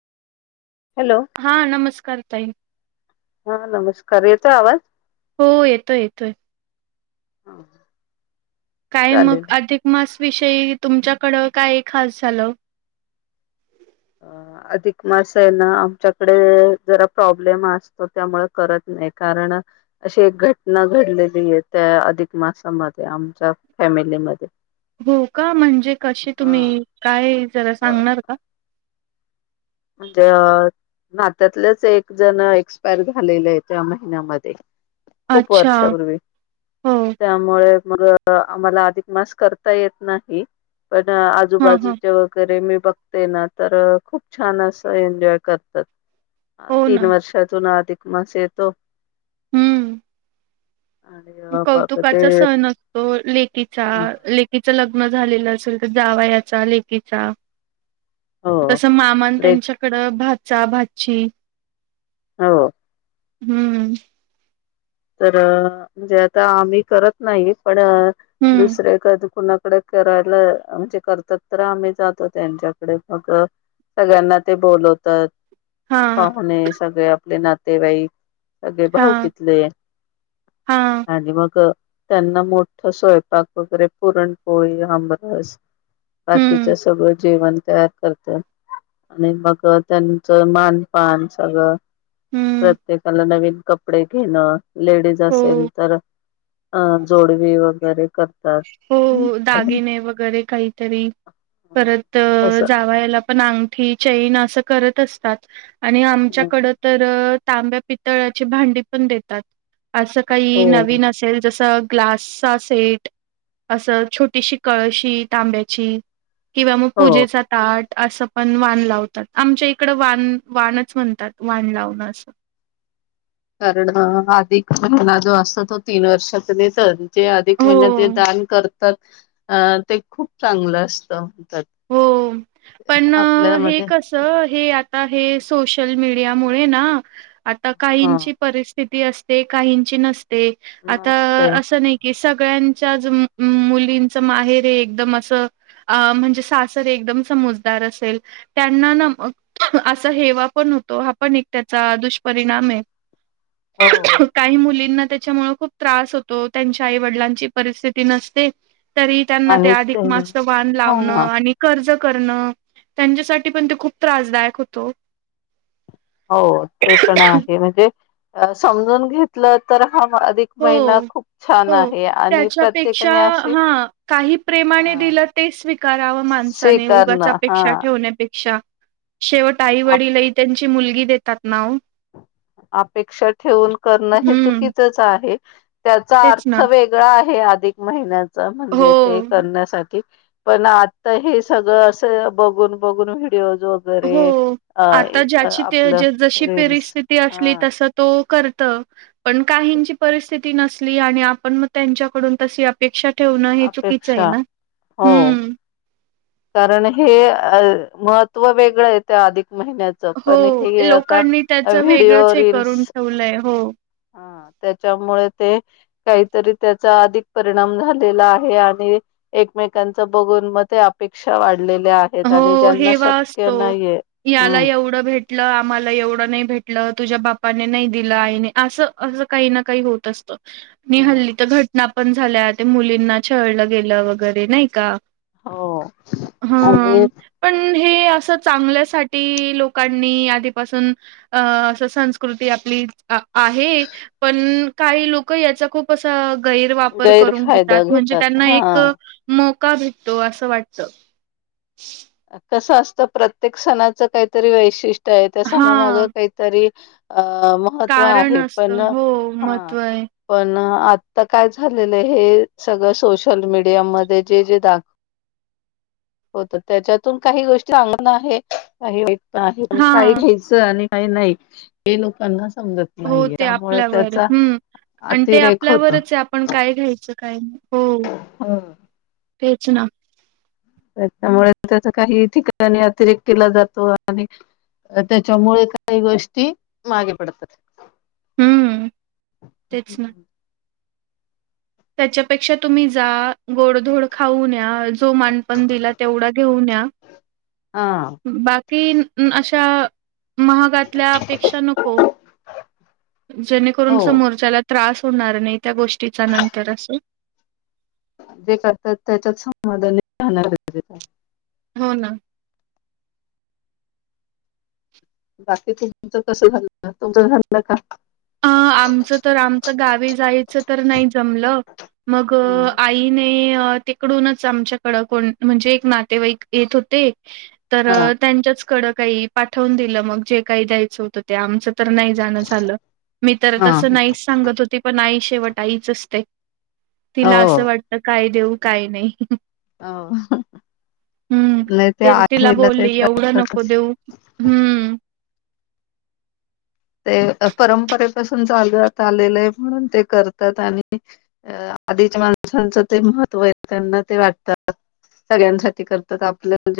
Hello हा नमस्कार ताई. हा नमस्कार येतो आवाज. हो येतोय येतोय. ह. काय मग अधिक मास विषयी तुमच्याकड काय खास झालं. [unintelligible] अधिक मास आहे ना आमच्याकडे जरा प्रॉब्लेम असतो त्यामुळे करत नाही कारण अशी एक घटना घडलेली आहे त्या अधिक मासामध्ये आमच्या फॅमिलीमध्ये हो का म्हणजे कसे हा तुम्ही काय जरा अ, सांगणार का? म्हणजे नात्यातलेच एक जण एक्सपायर झालेले आहे त्या महिन्यामध्ये खूप अच्छा वर्षापूर्वी हो त्यामुळे मग आम्हाला अधिक मास करता येत नाही पण हा हा आजूबाजूचे वगैरे मी बघते ना तर खूप छान असं एन्जॉय करतात. हो ना तीन वर्षातून अधिक मास येतो. हम्म. आणि अ, मग ते कौतुकाचा सण असतो लेकीचा अ लेकीच लग्न झालेलं असेल तर जावाईयाचा लेकीचा हो तस मामान लेट त्यांच्याकडं भाचा भाची हो. हम्म. तर म्हणजे आता आम्ही करत नाही पण हम्म दुसरे क कुणा करायला म्हणजे करतात तर आम्ही जातो त्यांच्याकडे मग सगळ्यांना ते हा बोलंवतांत पाहुणे सगळें आपले नातेवाईक सगळें हा भाऊकितले हा त्यांनां मोठं स्वयंपांक वगैरें पुरणपोळी आबांरस बाकीच हम्म सगळं जेवणं तयार करतांत आणि मंग त्यांचं मांनपांन सगळं हम्म प्रत्येकांला नवीन कपडे घेणं लेडीज हो असेल तर अ जोडवी वगैरे करं हो दागिने वगैरें कांहीतरी परंत असं जावंई यांला पणं अंगठी चैन असं करत असतांत आणि हं, आमच्याकडं तरं तांब्या पितळा्याची भांडी पणं देतांत असं हो कांहीं नवीन असेल जसं ग्लासचा सेंट असं छोटीशी कळशी तांब्याची किंवा मंग हो पूजेचा तांट असं पणं वान लावतांत आमच्या इकडं वान वानच म्हणतांत वान लावणं असं कारणं अधिक महिना जो असतं तो तीनं वर्षांत देतं अध जे अधिक महिन्यांत जे हो दानं करतांत अ ते खूंप चांगलं असतं हो पणं हे आपल्यामध्ये कसं हे आ आतां हे सोशल मीडिया मुळें ना आतां ह काहींची परिस्थिती असतें काहींची नसते आतां नसते असं नाहीं की स सगळ्यांचं मुलींचं माहेरी एकदंम असं म्हणजे असं सासर एकदंम समजदार असेल त्यांनां असं हेवा पणं होतों हा पणं त्यांचा दुष्परिणामं आहे. [unintelligible] [inaudible] कांहीं मुलींना त्यांच्यामुळे खूंप त्रांस होतों त्यांच्या आई वडिलांची परिस्थिती नसते तरी त्यांनां ते अधिक मास् च वान हा लावणं आणि कर्ज करणं त्यांच्यासाठी पणं ते खूंप त्रांसदांयक होतों हो ते पणं आहे म्हणजे समजूंन घेतलं तरं हा अधिक हो महिना खूंप छान हो आहे आणि त्याच्यापेक्षा प्रत्येकाने अशी हा काही प्रेमाने अ दिलं ते स्वीकारावं माणसाने उगाच्या स्वीकारणं हा अपेक्षा ठेवण्यांपेक्षा शेवट आई आप- वडीलही त्यांची मुलगी देतांत नावं अपेक्षां ठेवून करणं हे हम्म चुकीचंच आहे. त्यांचा तेच अर्थ ना वेगळा आहे अधिक महिन्यांचा म्हणजे ते हो करण्यासाठीं पणं आता हे सगळं असं बघून बघून भ व्हडिओज वगैरें हो. अ आता ज्याची ते आपलं ज जशी रीलीलस परिस्थिती असलं तो करतो पणं काहींची परिस्थिती नसंली आणि आपणं मंग त्यांच्याकडून तशी अपेक्षा ठेवणं हे चुकीचं आहे अपेक्षा नां हम्म कारणं हे अ महत्त्व वेगळं आहे ते अधिक महिन्यांच हो. पणं हे आतां लोकांनी त्याचं व्हिडिओ वेगळंच हे रीलीलस करून ठेवलंय. हो. ह त्यांच्यामुळे ते कांहीतरी त्यांचा अधिक परिणाम झालेला आहे आणि एकमेकांचं बघून मंग ते अपेक्षा वाटंता ले ल्यां आहेतं आणि हो. त्यांना हेवा असतो. शक्यं नाहीं आहे याला येतं एवढं भेटलं आम्हांला एवढं नाहीं भेटलं तुझ्यां बापांने नाहीं दिलं आईने असं असं कांहीं नां कांहीं होतं असतं मी हल्ली तरं घटना पणं झाल्या ते मुलींना छळलं गेलं वगैरे नाहीं कां हो आधीच पणं हे असं चांगल्यासाठी लोकांनी आधीपासून असं संस्कृत ते आपलीं आहे पणं कांहीं लोकं यांचा खूंप असां गैर वापर करूंन घेतांत गैरफायदा म्हणजे घेतात त्यांनां हा एक अ म कां भेटतो असं वाटतं कसं असतं प्रत्येक सणाच काहीतरी वैशिष्ट्य आहे त्या सणामाग हां. काहीतरी. अ महत्त्व कारण आहे पण असतं. हो, हा महत्त्व आहे. पण. आता काय झालेलं हे सगळं सोशल मीडियामध्ये जे जे दाखव. हो तर. त्याच्यातून काही गोष्टी चांग [inaudible] [unintelligible] आहे काही वाईट आहे काही हां. घ्यायचं आणि. [unintelligible] नाही हे लोकांना समजत हो, नाही ते त्यामुळे आपल्यावर. त्याचा. हं. आणि ते अतिरेक आपल्यावरच आहे आपण काय घ्यायचं काय नाही हो, [inaudible] हा [inaudible] तेच ना त्यामुळे त्याचा काही ठिकाणा नाही अतिरेकतेला जातो आणि अ तेच्यामुळे काही गोष्टी मागे पडतात. हम्म तेच ना. तेच्यापेक्षा तुम्ही जा गोडधोड खाऊन या. जो मानपण दिला तेवढा घेऊन या हा किण अशा महागातल्यापेक्षा नको. जेणेकरून हो समोरच्याला त्रास होणार नाही त्या गोष्टीचा नंतर अस जे करतात त्याच्यात समाधाने राहणार [unintelligible] हो ना बाकी तुमच कस झाल तुमच झाल का? अं आमच तर आमच गावी जायच तर नाही जमल. मग आईने तिकडूनच आमच्याकड कोण म्हणजे एक नातेवाईक येत होते. तर हा त्यांच्याच कड काही पाठवून दिलं मग जे काही द्यायचं होतं ते आमच तर नाही जाणं चालं. मी तर हा तसं नाहीस सांगत होते पण आई शेवट आईच असते. हो तिला असं वाटत काय देऊ काय नाही. आह हम्म. नाही ते आहे तिला ना ते बोलली एवढं नको करतातच. देऊ हम्म. ते परंपरेत पसून चालवत आलेलं आहे म्हणून ते करतात आणि आधीच्या माणसांच ते महत्व त्यांना ते वाटतात सगळ्यांसाठी करतात आपल्याला जे